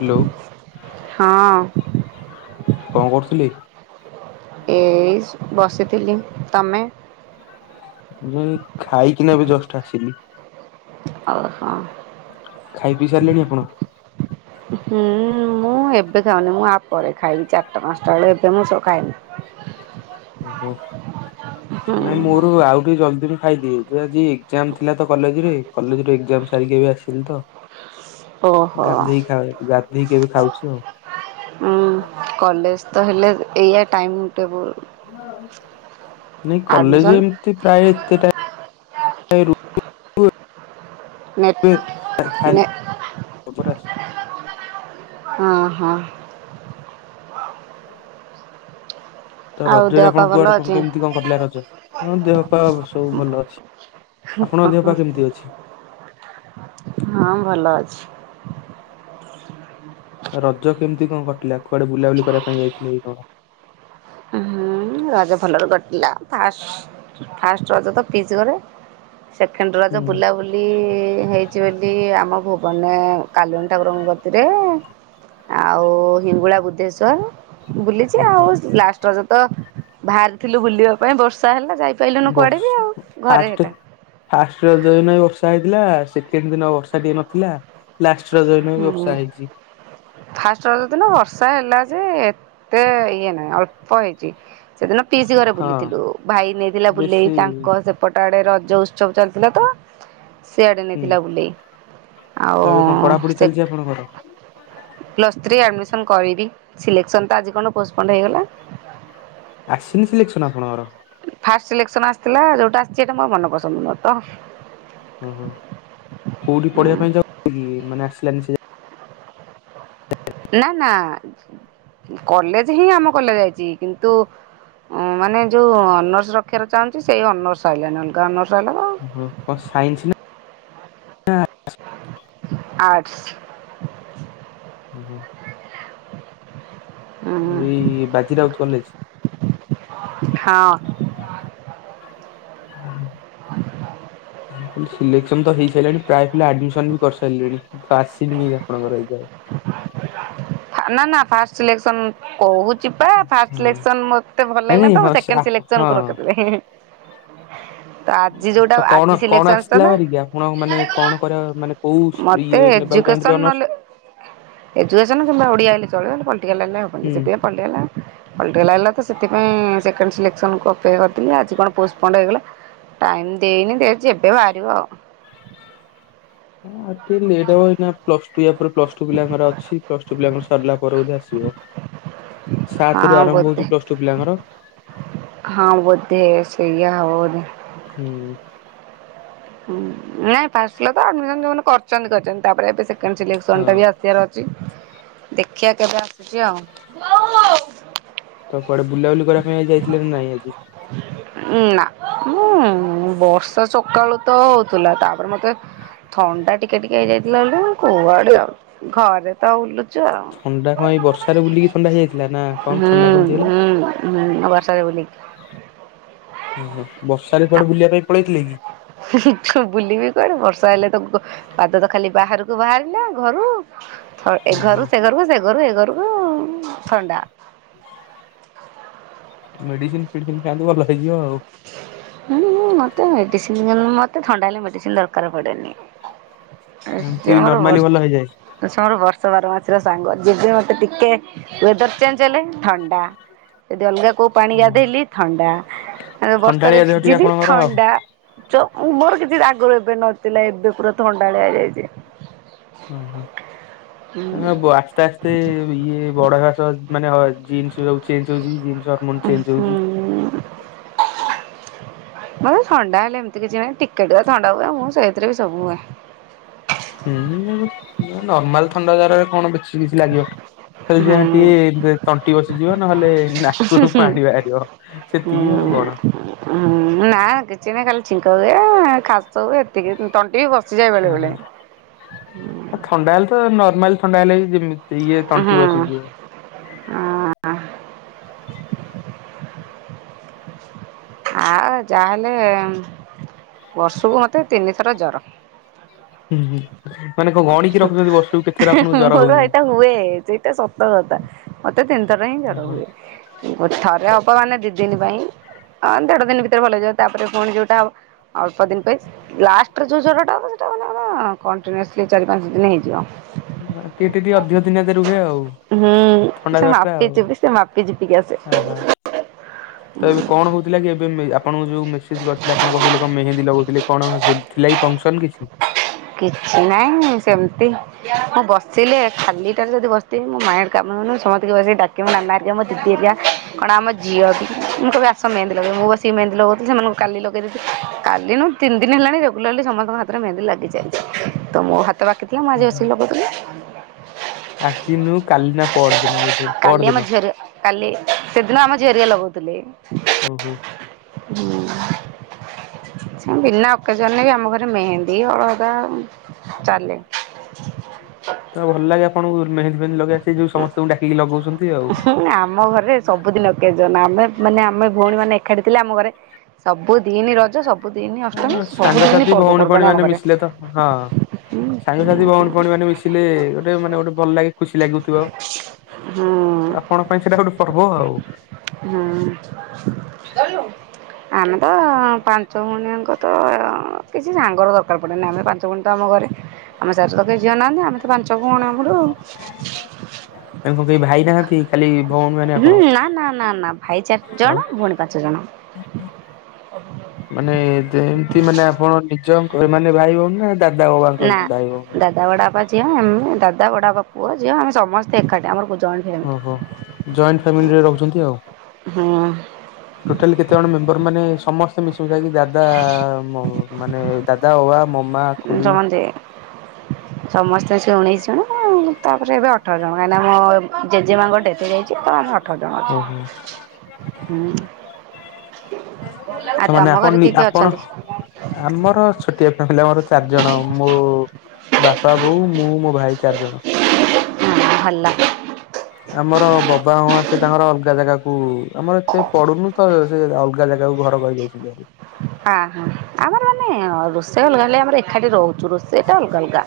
Hello କଣ କରୁଥିଲି ଏଇ ବସିଥିଲି, ତମେ? ମୁ ଖାଇକିନା ବି ଜଷ୍ଟ ଆସିଲି। ଓହୋ ଖାଇପିଇ ସାରିଲେଣି ଆପଣ? ହୁଁ ମୁଁ ଏବେ ଖାଉନି, ମୁଁ ଆପରେ ଖାଇଲି ଚାରିଟା ପାଞ୍ଚଟା ବେଳ ଏବେ ମୁଁ ସବୁ ଖାଏନି। ଓହୋ ହୁଁ ନାଇଁ ମୋର ଆଉ ଟିକି ଜଲଦି ବି ଖାଇଦି ଯେ ଆଜି ଏଜାମ ଥିଲା ତ କଲେଜରେ, କଲେଜ ଏଜାମ ସାରିକି ଏ ଆସିଲି ତ। ଓହୋ। ଗାଧେଇକି ଖାଉ ଗାଧେଇକି ଏବେ ଖାଉଛି ଆଉ। ଉଁ କଲେଜ ତ ହେଲେ ଏଇଆ ଟାଇମ ନାଇଁ କଲେଜ ଆଡ଼ମିସନ୍ ଏମିତି ପ୍ରାୟ ଏତେ ଟ [unintelligible] ରୁ ନେଟ୍ ନେ [unintelligible] ହଁ ହଁ। ହୁଁ। ତ ଆଉ ରଜରେ ଦେହ ପା ଆପଣ ଭଲ କୁଆଡେ଼ କଣ ଅଛି? କେମିତି କଣ କଟିଲା ରଜ, ହଁ ଦେହ ପା ଆମର ସବୁ ଭଲ ଅଛି। ଆପଣଙ୍କ ଦେହପା କେମିତି ଅଛି? ହଁ ଭଲ ଅଛି। ରଜ କେମିତି କଣ କଟିଲା, କୁଆଡ଼େ ବୁଲାବୁଲି କରିବା ପାଇଁ ଯାଇଥିଲେ କି କଣ? ହୁଁ ରଜ ଭଲରେ କଟିଲା ଫାଷ୍ଟ ଫାଷ୍ଟ ରଜ ତ ପିଇସି ଘରେ। ସେକେଣ୍ଡ ରଜ ହୁଁ ବୁଲାବୁଲି ହେଇଛି ବେଲି ଆମ ଭୁବନ ରେ କାଲୁଣୀ ଠାକୁରଙ୍କ କତିରେ ଆଉ ହିଙ୍ଗୁଳା ବୁଦ୍ଧେଶ୍ୱର ବୁଲିଛି ଓହୋ ଆଉ ଲାଷ୍ଟ ରଜତ ବାହାରିଥିଲୁ ବୁଲିବା ପାଇଁ ବର୍ଷା ହେଲା ଯାଇ ବର୍ଷ ଫାଷ୍ଟ ଫାଷ୍ଟ ରାଜ ଦିନ ବି ବର୍ଷା ହେଇଥିଲା। ସେକେଣ୍ଡ ଦିନ ବର୍ଷା ଟିକେ ନଥିଲା, ଲାଷ୍ଟ ରଜ ଦିନ ବି ହୁଁ ବର୍ଷା ହେଇଛି ଫାଷ୍ଟ ରଜ ଦିିନ ବର୍ଷା ହେଲା ଯେ ଏତେ ଇଏ ନାହିଁ ଅଳ୍ପ ହେଇଛି ସେଦିନ ପିସି ଘରେ ହଁ ବୁଲିଥିଲୁ ଭାଇ ନେଇଥିଲା ବୁଲେଇ ବେଶୀ ତାଙ୍କ ସେପଟ ଆଡେ ରଜ ଉତ୍ସବ ଚାଲିଥିଲା ତ ସେଆଡ଼େ ହୁଁ ନେଇଥିଲା ବୁଲେଇ। ତ ଆଉ ଏବେ କଣ ପଢାପଢି ସେ ଚାଲିଛି ଆପଣଙ୍କର ପ୍ଲସଥ୍ରୀ ଆଡ଼ମିସନ କରିବି। ସିଲେକ୍ସନ୍ ଟା ଆଜି କଣ ପୋଷପଣ୍ଡ ହେଇଗଲା। ଆସିନି ସିଲେକ୍ସନ ଆପଣଙ୍କର? ଫାଷ୍ଟ ସିଲେକ୍ସନ୍ ଆସିଥିଲା ଯୋଉଁଟା ଆସିଛି ସେଇଟା ମୋର ମନ ପସନ୍ଦ ନୁହଁ ତ ଓହୋ କୋଉଠି ପଢିବା ପାଇଁ ଚାହୁଥିଲେ କି ମାନେ ଆସିଲାନି ସେ ନା ନା କଲେଜ ହିଁ ଆମ କଲେଜ ଆଇଛି କିନ୍ତୁ ମାନେ ଯୋଉ ଅନର୍ସ ରଖିବାର ଚାହୁଁଛି ସେଇ ଅନର୍ସ ଆଇଲାନି ଅଲଗା ଅନର୍ସ ଆଇଲା ତ ଓ ହୋ କଣ ସାଇନ୍ସ ନା ନା ଆର୍ଟ୍ସ। ଓ ହୋ। ହୁଁ ଏଇ ବାଜି ରାଉତ କଲେଜ। ହଁ। [inaudible] ସିଲେକ୍ସନ ତ ହେଇସାରିଲାଣି ପ୍ରାୟ ପିଲା ଆଡମିସନ ବି କରିସାରିଲେଣି କିନ୍ତୁ ଆସିନି କେମିତି ଆପଣଙ୍କର ଏଯାଏ। [inaudible] ନା ନା ଫାଷ୍ଟ ସିିଲେକ୍ସନ୍ କହୁଛି ପା ଫାଷ୍ଟ ହଁ ସିଲେକ୍ସନ ମତେ ଭଲ ନାଇଁ ଲାଗିଲା ନାଇଁ ତ ମୁ ହଁ ସେ ସେକେଣ୍ଡ ଆପ ସିଲେକ୍ସନ ହଁ କୁ ରଖିଥିଲି। [inaudible] ଆଜି ଯୋଉଟା ତ କଣ ଆଜି କଣ ସିଲେକ୍ସନ ଆସିଥିଲା ଆସିଥାନ୍ତା ଭାରିକି ଆପଣ ମାନେ କଣ କରିବା ମାନେ କୋଉ ମତେ ଇଏ ନେବାକୁ ଚାହୁଁଥିଲେ ଏଜୁକେସନ୍ ଅନର୍ସ ନହେଲେ ଏଜୁକେସନ୍ ନହେଲେ ଓଡ଼ିଆ ହେଲେ ଚଲିବ ହେଲେ ପଲିଟିକାଲ ହେଲେ ହବନି ହୁଁ। ସେଥିପାଇଁ ପଲିଟିକାଲ। ପଲିଟିକାଲ ଆଇଲା ତ ସେଥିପାଇଁ ସେକେଣ୍ଡ ସିଲେକ୍ସନ୍ କୁ ଅପେକ୍ଷା କରିଥିଲି ଆଜି କଣ ପୋଷ୍ଟପଣ୍ଡ ହେଇଗଲା। ଟାଇମ୍ ଦେଇନି ଦିଆହେଇଛି ଏବେ ବାହାରିବ। ଆ ଟିକେ ଲେଟ୍ ହେବ ଏଇନା ପ୍ଲସ ଟୁ ୟା ପରେ ପ୍ଲସ୍ ଟୁ ପିଲାଙ୍କର ଅଛି ପ୍ଲସ ଟୁ ପିଲାଙ୍କର ସରିଲା ପରେ ବୋଧେ ଆସିବ। ସାତ ରୁ ହଁ ଆରମ୍ଭ ହଉଛି ବୋଧେ ପ୍ଲସ ଟୁ ପିଲାଙ୍କର ହଁ ବୋଧେ ସେଇୟା। ହବ ବୋଧେ। ହୁଁ। ହୁ ନାଇଁ ଫାଷ୍ଟ ପିଲା ତ ଆଡ଼ମିଶନ ଯୋଉ ମାନେ କରିଛନ୍ତି କରିଛନ୍ତି ତାପରେ ଏବେ ସେକେଣ୍ଡ ହଁ। ସିଲେକ୍ସନ ଟା ବି ଆସିବାର ଅଛି। ଦେଖିବା କେବେ ଆସୁଛି ଆଉ। ତ କୁଆଡ଼େ ବୁଲାବୁଲି କରିବା ପାଇଁ ଆଜି ଯାଇଥିଲେ ନା ନାଇଁ ଆଜି? ଉୁଁ ବର୍ଷା ସକାଳୁ ତ ହଉଥିଲା ତାପରେ ମତେ ଥଣ୍ଡା ଟିକେ ଟିକେ ହେଇଯାଇଥିଲା ବୋଲି ମୁଁ କୁଉଆଡ଼େ ଯାଉଚି ଘରେ ତ ବୁଲୁଚି। ଥଣ୍ଡା କଣ ଏଇ ବର୍ଷାରେ ବୁଲିକି ଥଣ୍ଡା ହେଇଯାଇଥିଲା ନା କଣ ହୁଁ ଥଣ୍ଡା କେମିତି ହେଲା? ହୁଁ ହୁଁ ବର୍ଷାରେ ଓ ହୋ ବର୍ଷାରେ କୁଆଡ଼େ ବୁଲିବା ପାଇଁ ପଳେଇଥିଲେ? କି? ହୁ ହୁ ବୁଲିବି କୁଆଡେ ବର୍ଷା ହେଲା। [unintelligible] ପାଦ ତ ଖାଲି ବାହାରକୁ ବାହାରିଲା ଘରୁ। ଥ ଏ ଓହୋ ଘରୁ ସେ ଘରୁ ସେ ଘରୁ ଏ ଘରୁ। ଉଁ ଥଣ୍ଡା। ମେଡିସିନ ଫେଡିସିନ ଖାଆନ୍ତୁ ଭଲ ହେଇଯିବ ଆଉ। ହୁଁ ମତେ ମେଡିସିନ ମତେ ଥଣ୍ଡା ହେଲେ ମେଡିସିନ ଦରକାର ପଡେନି। ସେ ଏମିତି ମୋର ନର୍ମାଲି ବର୍ଷ ଭଲ ହେଇଯାଏ। ସେ ମୋର ବର୍ଷ ବାରମାସି। ର ସାଙ୍ଗ ଯେବେ ମୋତେ ଟିକେ ୱେଦର ଚେଞ୍ଜ ହେଲେ ଥଣ୍ଡା ଯଦି ଅଲଗା କୋଉ ପାଣି ଗାଧେଇଲି ଥଣ୍ଡା। ବର୍ଷାରେ ଥଣ୍ଡାଳିଆ ଦେହ ଟିକେ ଭିଜିଲି ଆପଣଙ୍କର ଆଉ ଥଣ୍ଡା। ତ ମୋର କିଛି ଆଗରୁ ଏବେ ନଥିଲା ଏବେ ପୁରା ଥଣ୍ଡାଳିଆ ହେଇ ଯାଇଛି। ଉ ହୁଁ। ହ ବ ଆସ୍ତେ ଆସ୍ତେ ଇଏ ବଡ ଘାସ ମାନେ ଜିନ୍ସ ଚେଞ୍ଜ ହଉଛି ଏ ଯୋଉ ଜିନ୍ସ। ହରମୋନ୍ ଚେଞ୍ଜ ହୁଁ ହଉଛି। ମତେ ଥଣ୍ଡା ହେଲେ ଏମିତି କିଛି ନାହିଁ ଟିକେ ଟିକେ ଥଣ୍ଡା ହୁଏ ମୁଁ ସେଇଥିରେ ବି ସବୁ ହୁଏ। ହୁଁ ନର୍ମାଲ ଥଣ୍ଡା ଜରରେ କଣ ବେଶୀ କିଛି ଲାଗିବ। ଲେ ଯା ହୁଁ ଟିକେ ତଣ୍ଟି ବସିଯିବ ନହେଲେ ନାକରୁ ପାଣି ବାହାରିବ ସେତିକି ଆଉ ବଡ? ହୁଁ ନା କିଛି ନାଇଁ ଖାଲି ଛିଙ୍କ ହୁଏ ଖାସ ହୁଏ ଏତିକି ତଣ୍ଟି ବି ବ ଓ ହ ଥଣ୍ଡା ହେଲେ ତ ନର୍ମାଲ ଥଣ୍ଡା ହେଲେ ଯେମିତି ତି ଇଏ ତଣ୍ଟି ହୁଁ ବସିଯିବ। ଆଉ ଯାହାହେଲେ ବର୍ଷକୁ ମତେ ତିନିଥର ଜର। ହୁଁ ହୁଁ ମାନେ କଣ ଗଣିକି ରଖୁଛନ୍ତି ବର୍ଷକୁ କେତେ ହେଁ ହେଁ ମୋର ଏଇଟା ହୁଏ ସେଇଟା ସତ କଥା ମତେ ତିନିଥର ହିଁ ଜର ଓହୋ ହୁଏ। ଥରେ ହବ ମାନେ ଦି ଦିନି ପାଇଁଁ ଆ ଦେଢ଼ ଦିନ ଭିତରେ ଭଲ ଯିବ ତାପରେ ପୁଣି ଯୋଉଟା ଅଳ୍ପ ଦିନ ପାଇଁ ଲାଷ୍ଟରେ ଯୋଉା ଜରଟା ହବ ସେଟାମାନେ ପୁରା କଣ୍ଟିନିଉସିଲି। ଏ ଚାରି ପାଞ୍ଚ ଦିନ ହେଇଯିବ। ହଁ ଟିକେ ଟିକେ ଅଧିକ ଦିନ ଧରି ରୁହେ ଆଉ। ହୁଁ ଥଣ୍ଡା ସେ ଜର ଟା ମାପି ଆଉ। ଚିପି ସେ ମାପି ଚିପିକି ଅହ ଆସେ। ତ ଏବେ କଣ ହଉଥିଲା କି ଏବେ ମି ଆ ଆପଣଙ୍କୁ ଯୋଉ ମେସେଜ କରିଥିଲି ଆପଣ କହୁଥିଲେ କଣ ମେହେନ୍ଦୀ ଲଗୁଥିଲେ କଣ ଥିଲା ଫଙ୍କସନ କିଛି? କିଛି ନାଇଁ ସେମିତି ମୁଁ ବସିଲେ ଖାଲିଟାରେ ଯଦି ବସିଥିବି ମୋ ମାଇଣ୍ଡ କାମ ମୁଁ ସମସ୍ତିଙ୍କି ବସିକି ଡ଼ାକିମି ନା ନା ଆରିକା ମୋ ଦିଦି ହାରିକା କଣ ଆମ ଝିଅ କି ମୁଁ କବି ଆସ ମେନ୍ଦୀ ଲଗେଇବ ମୁଁ ବସି ମେନ୍ଦୀ ଲଗଉଥିଲି ସେମାନଙ୍କୁ କାଲି ଲଗେଇଦେଇଥିଲି କାଲିନୁ ତିନି ଦିନି ହେଲାଣି ରେଗୁଲାରଲି ସମସ୍ତଙ୍କହାତରେ ମେହେନ୍ଦି ଲାଗିଛି। ତ ମୋ ହାତ ବାକି ଥିଲା ମୁଁ ଆଜି ଲଗଉଥିଲି। ଆଖିନୁ କାଲି ନା ପଅରଦିନ ବୋଧେ କାଲି ଆମ ପଅରଦିନ ଝିଅ ହେରିକା ଏ ଓହୋ। ହୁଁ ବିନା ଅକେଜନରେ ବି ଆମ ଘରେ ମେହେନ୍ଦୀ ହଳ ତା ଚାଲେ ତ ଭଲ ଲାଗେ ଆପଣଙ୍କୁ ମେହେନ୍ଦୀ ଫେହେନ୍ଦୀ ଲଗେଇବା ସେ ଯୋଉ ସମସ୍ତଙ୍କୁ ଡାକିକି ଲଗଉଛନ୍ତି ଆଉ। ଆମ ଘରେ ସବୁଦିନ ଅକେଜନ ଆମେ ମାନେ ଆମେ ଭଉଣୀ ମାନେ ଏକାଠି ଥିଲେ ଆମ ଘରେ ସବୁ ଦିନି ରଜ ସବୁ ସାଙ୍ଗସାଥି ଭଉଣୀ ଫଉଣୀ ଆମ ମାନେ ଘରେ ମିଶିଲେ ତ ହଁ ସାଙ୍ଗସାଥି ଭଉଣୀ ଫଉଣୀ ମାନେ ମିଶିଲେ ଗୋଟେ ମାନେ ଗୋଟେ ଭଲ ଲାଗେ ଖୁସି ଖୁସି ଲାଗୁଥିବ ହୁଁ ଆପଣଙ୍କ ପାଇଁ ସେଇଟା ଗୋଟେ ପର୍ବ ଆଉ। ହୁଁ। [unintelligible] ଆମେ ତ ପାଞ୍ଚ ଭଉଣୀ ଆଙ୍କ ତ କିଛି ସାଙ୍ଗର ଦରକାର ପଡ଼େନି ଆମେ ପାଞ୍ଚ ଭଉଣୀ ତ ଆମ ଘରେ ଆମ ଶାଶୁର ତ ଝିଅ ନାହାନ୍ତି ଆମେ ତ ପାଞ୍ଚ [unintelligible] ଆଉ [unintelligible] ତାଙ୍କ କେହି ଭାଇ ନାହାନ୍ତି ଖାଲି ଭଉଣୀ ମାନେ ହୁଁ ଆପଣ ନା ନା ନା ନା ଭାଇ ଚାରି ଜଣ ଆଉ ଭଉଣୀ ପାଞ୍ଚ ଜଣ [unintelligible] ମାନେ ଯେମିତି ମାନେ ଆପଣ ନିଜଙ୍କ ମାନେ ଭାଇ ଭଉଣୀ ନାହାନ୍ତି ଦାଦା ନା ବଡ଼ବାପା ଭାଇ ଭଉଣୀ ଦାଦା ବଡ଼ବାପା ଝିଅ ଏମ ଦାଦା ବଡ଼ା ବାପା ପୁଅ ଝିଅ ଆମେ ସମସ୍ତେ ଏକାଠି ଆମର ଜଏଣ୍ଟ ଫ୍ୟାମିଲି ଓହୋ ଜଏଣ୍ଟ ଫାମିଲିରେ ରହୁଛନ୍ତି ଆଉ। ହୁଁ। ଟୋଟାଲି କେତେ ଜଣ ମେମ୍ବର ମାନେ ସମସ୍ତେ ମିଶି ମୁଶାକି ଦାଦା ମ୍ ମାନେ ଦାଦା ବବା ମା ଖୁଡ଼ି ସମସ୍ତେ ସମସ୍ତେ ସେ ଉଣେଇଶି ଜଣ ଆଉ ତାପରେ ଏବେ ଅଠର ଜଣ କାହିଁକିନା ଆମ ଜେଜେ ମାଙ୍କ ଡ଼େଥ ହେଇଯାଇଛି ତ ଆମେ ଅଠ ଠର ଜଣ ଓହୋ। ଅଛୁ ହୁଁ। ଆଉ ତାମାନେ ତମ ଘରେ ଆପଣ କିଏ କିଏ ଆପଣ ଅଛନ୍ତି? ଆମର ଛୋଟିଆ ଫା ଆମର ଚାରି ଜଣ ମୋ ବାପା ବୋଉ ମୁଁ ମୋ ଭାଇ ଚାରି ଜଣ। [unintelligible] ଭଲ। ଆମର ବବା ମମା ସେ ତାଙ୍କର ଅଲଗା ଜାଗାକୁ ଆମର ଏତେ ପଡୁନୁ ତ ସେ ଅଲଗା ଜାଗାକୁ ଘର କରିକି ଯାଇଚନ୍ତି ଭାରି। ହଁ ହଁ ଆମର ମାନେ ରୋଷେଇ ଅଲଗା ହେଲେ ଆମର ଏକାଠି ରହୁଛୁ। ଚୁ ରୋଷେଇ ଟା ଅଲଗା ଅଲଗା।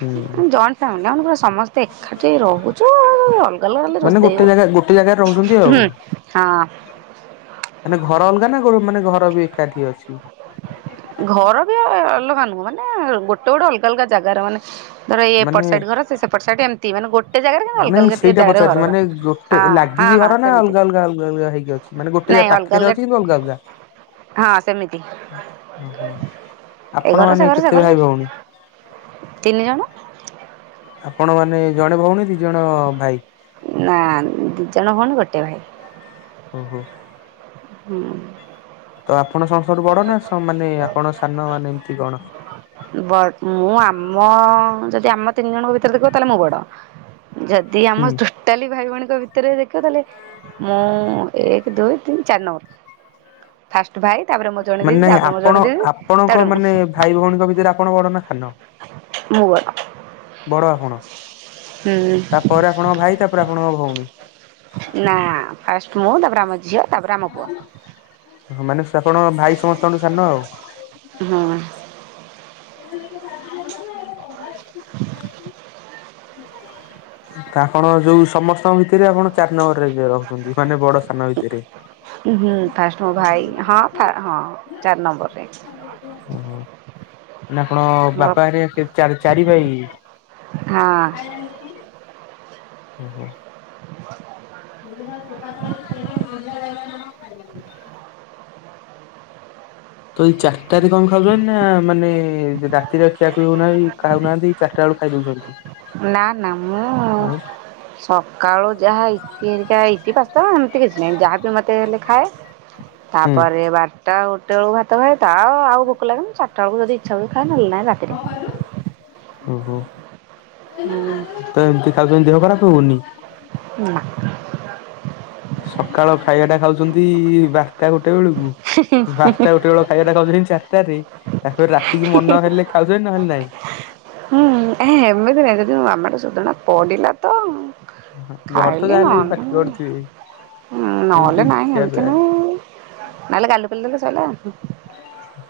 ହୁଁ ଫ୍ୟାମିଲି ଆମ ପୁରା ସମସ୍ତେ ଏକାଠି ରହୁଛୁ ଆଉ ଅଲଗା ଅଲଗା ଖାଲି ମାନେ ରୋଷେଇ ହେଉଛି। ଗୋଟେ ଜାଗା ରେ ରହୁଛନ୍ତି ଆଉ। ମାନେ ଘର ଅଲଗା ନା ମାନେ ଘର ବି ଏକାଠି ଅଛି? ଘର ବି ଅଲଗା ନୁହଁ ମାନେ ଗୋଟେ ଗୋଟେ ଅଲଗା ଅଲଗା ଜାଗାରେ ମାନେ ଧର ଇଏ ମାନେ ଏପଟ ସାଇଡ ଘର ସେ ସେପଟ ସାଇଡ଼ ଏମିତି ମାନେ ଗୋଟେ ଜାଗାରେ କିନ୍ତୁ ଅଲଗା ନାଇଁ ଅଲଗା ଟିକେ ସେଇଟା ଜାଗାରେ ପଚାରୁଛି ଘରରା। ମାନେ ଗୋଟେ ହଁ ହଁ ଲାଗିଚି ହଁ ଘର ନା ସେମିତି ଅଲଗା ଅଲଗା ଅଲଗା ଅଲଗା ହେଇକି ଅଛି ମାନେ ନାଇଁ ଗୋଟେ ଅଲଗା ପାଖରେ ଅଛି କିନ୍ତୁ ଅଲଗା ଅଲଗା। ହଁ ସେମିତି। ଓହୋ ଏ ଆପଣ ଘର ସେ ମାନେ ଘର କେତେ ଭାଇ ଭଉଣୀ? କଣ? ଆପଣ ମାନେ ଜଣେ ଭଉଣୀ ଦି ଜଣ ଭାଇ? ନାଇଁ ଦିଜଣ ଭଉଣୀ ଗୋଟେ ଭାଇ। ଓହୋ। ହୁଁ। ତ ଆପଣ ସମସ୍ତଠୁ ବଡ ନା ମାନେ ଆପଣ ସାନ ମାନେ ଏମିତି କଣ? ବଟ ମୁଁ ଆମ ଆଁ ଯଦି ଆମ ତିନି ଜଣଙ୍କ ଭିତରେ ଦେଖିବ ତାହେଲେ ମୁଁ ବଡ ଯଦି ଆମ ହୁଁ ଟୋଟାଲି ଭାଇ ଭଉଣୀ ଭିତରେ ଦେଖିବ ତାହେଲେ ମୁଁ ଏକ ଦୁଇ ତିନି ଚାରି ନମ୍ବର। ଫାଷ୍ଟ ଭାଇ ତାପରେ ମୋ ଜଣେ ଦିଦି ମାନେ ତାପରେ ମୋ ଜଣେ ଆପଣ ଦିଦି ଆପଣଙ୍କ ତାପରେ ମୁଁ ମାନେ ଭାଇ ଭଉଣୀଙ୍କ ଭିତରେ ଆପଣ ବଡ ନା ସାନ? ମୁଁ ବଡ଼। ବଡ ଆପଣ ତାପରେ ଆପଣଙ୍କ ଭାଇ ତାପରେ ଆପଣଙ୍କ ଭଉଣୀ? ନା ପାଷ୍ଟ ମୁଁ ତାପରେ ଆମ ଝିଅ ତାପରେ ଆମ ପୁଅ। ମାନେ ଆପଣଙ୍କ ଭାଇ ସମସ୍ତଙ୍କଠୁ ସାନ ଆଉ। ହୁଁ [inaudible] ଆପଣ ଯୋଉଁ ସମସ୍ତଙ୍କ ଭିତରେ ଆପଣ ଚାରି ନମ୍ବର ରେ ଯିଏ ରହୁଛନ୍ତି ମାନେ ବଡ ସାନ ଭିତରେ। ହଁ ଫାଷ୍ଟ ମୋ ଭାଇ ହଁ ହଁ ଚାରି ନମ୍ବରରେ। ଓହୋ ମ ଆପଣ ହଁ ବାପା ହାରିକା ଚାରି ଭାଇ? ଓହୋ। [unintelligible] ତ ଏଇ ଚାରିଟାରେ କଣ ଖାଉଛନ୍ତି ନା ମାନେ ରାତିରେ ଆଉ ଖିଆ ଖୁଇ ହଉନାହାନ୍ତି ଖାଉନାହାନ୍ତି। ଚାରିଟାବେଳଳୁ ଖାଇ ଦେଉଛନ୍ତି। ନା ନା ମୁଁ ସକାଳୁ ଯାହା ୟିପି ଘେରିକା ୟିପି ତ ଏମିତି କିଛି ନାହିଁ ଯାହାବି ମୋତେ ହେଲେ ଖାଏ ହୁଁ ତାପରେ ବାର ଟା ବାରଟା ଗୋଟେ ବେଳକୁ ଭାତ ଖାଏ ତା ଆଉ ଭୋକ ଲାଗେନି ଚାରିଟା ବେଳକୁ ଯଦି ଇଚ୍ଛା ହୁଏ ଖାଏ ନହେଲେ ନାହିଁ ରାତିରେ। ଓହୋ ହୁଁ ତ ଏମିତି ଖାଉଛନ୍ତି ଦେହ ଖରାପ ହଉନି? ନାଁ। ସକାଳ ଖାଇବା ଟା ଖାଉଛନ୍ତି ବାରଟା ଗୋଟେ ବେଳକୁ ବାରଟା ଗୋଟେ ବେଳ ଖାଇବାଟା ଖାଉଛନ୍ତି ଚାରିଟା ରେ ତାପରେ ରାତିକି ମନ ହେଲେ ଖାଉଛନ୍ତି ନହେଲେ ନାହିଁ? ହୁଁ ଏମିତି ନାଇଁ ଯଦି ମାମାର ସୋଧଣା ପଡ଼ିଲା ତ ଘର ତ ଯାହାଲେ ପାଟି କରୁଥିବେ। ହଁ ନହେଲେ ଏମିତି ନାହିଁ ଖିଆ ଏମିତି ପିଆ ନୁହେଁ। ନହେଲେ ଗାଲୁ କରିଦେଲେ ସଇଲା ଆଉ।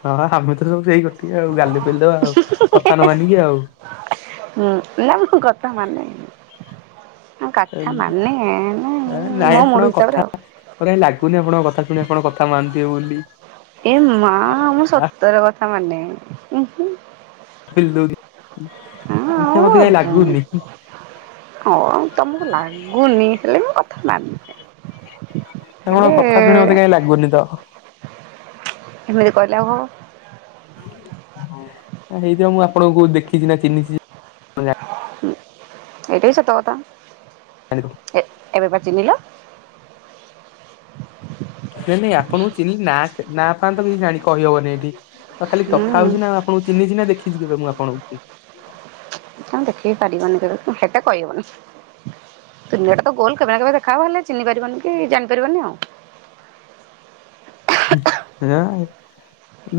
ହଁ ଆମେ ତ ସବୁ ସେଇ ଗୋଟିଏ ଆଉ ଗାଲୁ ପେଲି ଦେବା ଆଉ କଥା ନ ମାନିକି ଆଉ। ହୁଁ ନା ମୁଁ କଥା ମାନେ। କଥା ମାନେ ନା ନାଇଁ ମୋ ମୁଡ ଆପଣଙ୍କ କଥା ହିସାବରେ ଆଉ। ମତେ କାଇଁ ଲାଗୁନି ଆପଣଙ୍କ କଥା ଶୁଣି ଆପଣ କଥା ମାନୁଥିବେ ବୋଲି। ଏ ମା, ମୁଁ ସତରେ କଥା ମାନେ। ଊଁ, ହୁଁ। [unintelligible] ମତେ କାଇଁ ହୁଁ ଲାଗୁନି। ହଁ, ତମକୁ ଲାଗୁନି ହେଲେ ବି ମୁଁ କଥା ମାନେ। ହେଲେ ଆପଣଙ୍କ କଥା ଶୁଣି ମତେ କାଇଁ ଲାଗୁନି ତ। ଏମିତି କହିଲା ଆଉ ହବ? [inaudible] ଏ ହେଇଥିବ ମୁଁ ଆପଣଙ୍କୁ କୋଉ ଦେଖିଛି ନା ଚିହ୍ନିଛି। [inaudible] ହୁଁ ଏଇଟାବି ସତ କଥା। ହାଲୋ। ଏ ଏବେ ପା ଚିହ୍ନିଲ। [inaudible] ନାଇଁ ନାଇଁ ଆପଣଙ୍କୁ ଚିହ୍ନି ନାଁ ନାଁ ଫଁଆ ତ କିଛି ଜାଣି କହିହେବନି ଏଇଠି। ଆଉ ଖାଲି କଥା ହୁଁ। ହଉଛି ନା ଆପଣଙ୍କୁ ଚିହ୍ନିଚି ନା ଦେଖିଛି କେବେ ମୁଁ ଆପଣଙ୍କୁ। କି ପାରିବନି [unintelligible] ହେଟା କହି ହବନି। ଦୁନିଆଟା ତ ଗୋଲ କେବେ ନା କେବେ ଦେଖା ହେବ ହେଲେ ଚିହ୍ନି ପାରିବନି କି ଜାଣିପାରିବନି ଆଉ। ହୁଁ ରାଏ।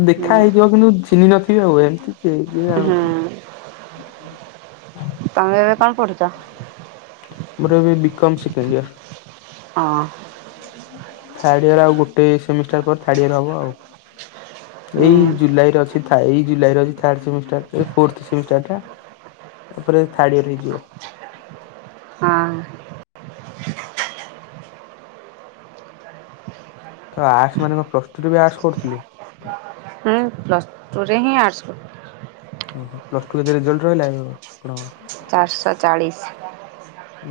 ଦେଖା ହୁଁ ହେଇଥିବ କିନ୍ତୁ ଚିହ୍ନି ନଥିବେ ଆଉ ଏମତି ସେ କିଏ ଜାଣୁଛି। ହୁଁ ତମେ ଏବେ କଣ ପଢୁଛ? ମୋର ଏବେ ବିକମ ସେକେଣ୍ଡ ଇୟର। ହଁ। ଥାର୍ଡଇୟର ଆଉ ଗୋଟେ ସେମିଷ୍ଟାର ପରେ ଥାର୍ଡଇୟର ହବ ଆଉ। ହୁଁ ଏଇ ଜୁଲାଇ ରେ ଅଛି ଏଇ ଜୁଲାଇରେ ଅଛି ଥାର୍ଡ ସେମିଷ୍ଟାର ଟା ଏଇ ଫୋର୍ଥ ସେମିଷ୍ଟାର ଟା। ତାପରେ ଥାର୍ଡଇୟର ହେଇଯିବ। ହଁ [inaudible] ତ ଆର୍ଟ୍ସ ମାନେ କଣ ପ୍ଲସଟୁରେ ବି ଆର୍ଟ୍ସ କରୁଥିଲେ? ହୁଁ ପ୍ଲସ ଟୁ ରେ ହିଁ ଆର୍ଟ୍ସ। ଓହୋ ପ୍ଲସ ଟୁ କେତେ ରେଜଲ୍ଟ ରହିଲା ଓ? ଚାରିଶହ ଚାଳିଶ।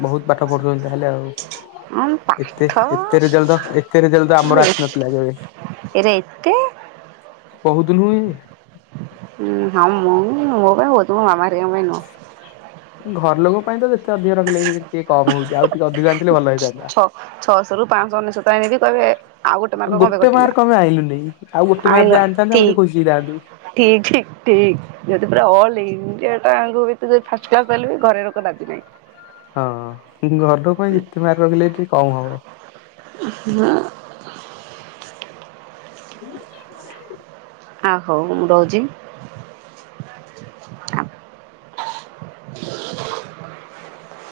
ବହୁତ ପାଠ ପଢୁଛନ୍ତି ତାହେଲେ ଆଉ। ହଁ ଏତେ ପାଠ ଏତେ ରେଜଲ୍ଟ ତ ଏତେ ରେଜଲ୍ଟ ତ ଆମର ଆସିନଥିଲା କେବେ? ଏରା ଏତେ? ବହୁତ ଦିନୁ ହିଁ। ହୁଁ ହଁ ମୁଁ ମୋ ପାଇଁ ବହୁତ ମୋ ମାମା ହେରିକାଙ୍କ ପାଈଁ ନୁହଁ। ଘର ଲୋକ ପାଇଁ ତ ଯେତେ ଅଧିକ ରଖିଲେଗି ବି ସେ ଟିକେ କମ ହଉଛି ଆଉ ଟିକେ ଅଧିକା ଛ ଛଅଶହ ରୁ ପାଞ୍ଚଶହ ଅନେଶତ ଆଣିକି କହିବେ ଆଉ ଗୋଟେ ମାର୍ଗ କଣ ପାଈଁ କଟିଲା। ଉଁ ଆଉ ଗୋଟେ ମାର୍କ ଆଣିଲ ଯଦି ଆଣିଥାନ୍ତୁ ଆମେ ଟିକେ ଖୁସି ହେଇଥାନ୍ତୁ। ଠିକ ଠି ଠିକ୍ ଯଦି ପୁରା ଅଲ୍ ଇଣ୍ଡିଆ ତା ଆଗକୁ ତୁ ଯୋଉ ଫାଷ୍ଟ କ୍ଲାସ ପାଇଲୁ ବୋଲି ଘରେ ଲୋକ ରାଜି ନାହିଁ। ହଁ ଘର ଲୋକଙ୍କ ପାଇଁ ଯେତେ ମାର୍କ ରଖିଲେ ଟିକେ କମ ହବ। [unintelligible] ଦିଲୁ କାଇଁ ପଳେଇଲୁ? ଆ ହୋଉ ମୁଁ ରହୁଛି ହଁ। [inaudible]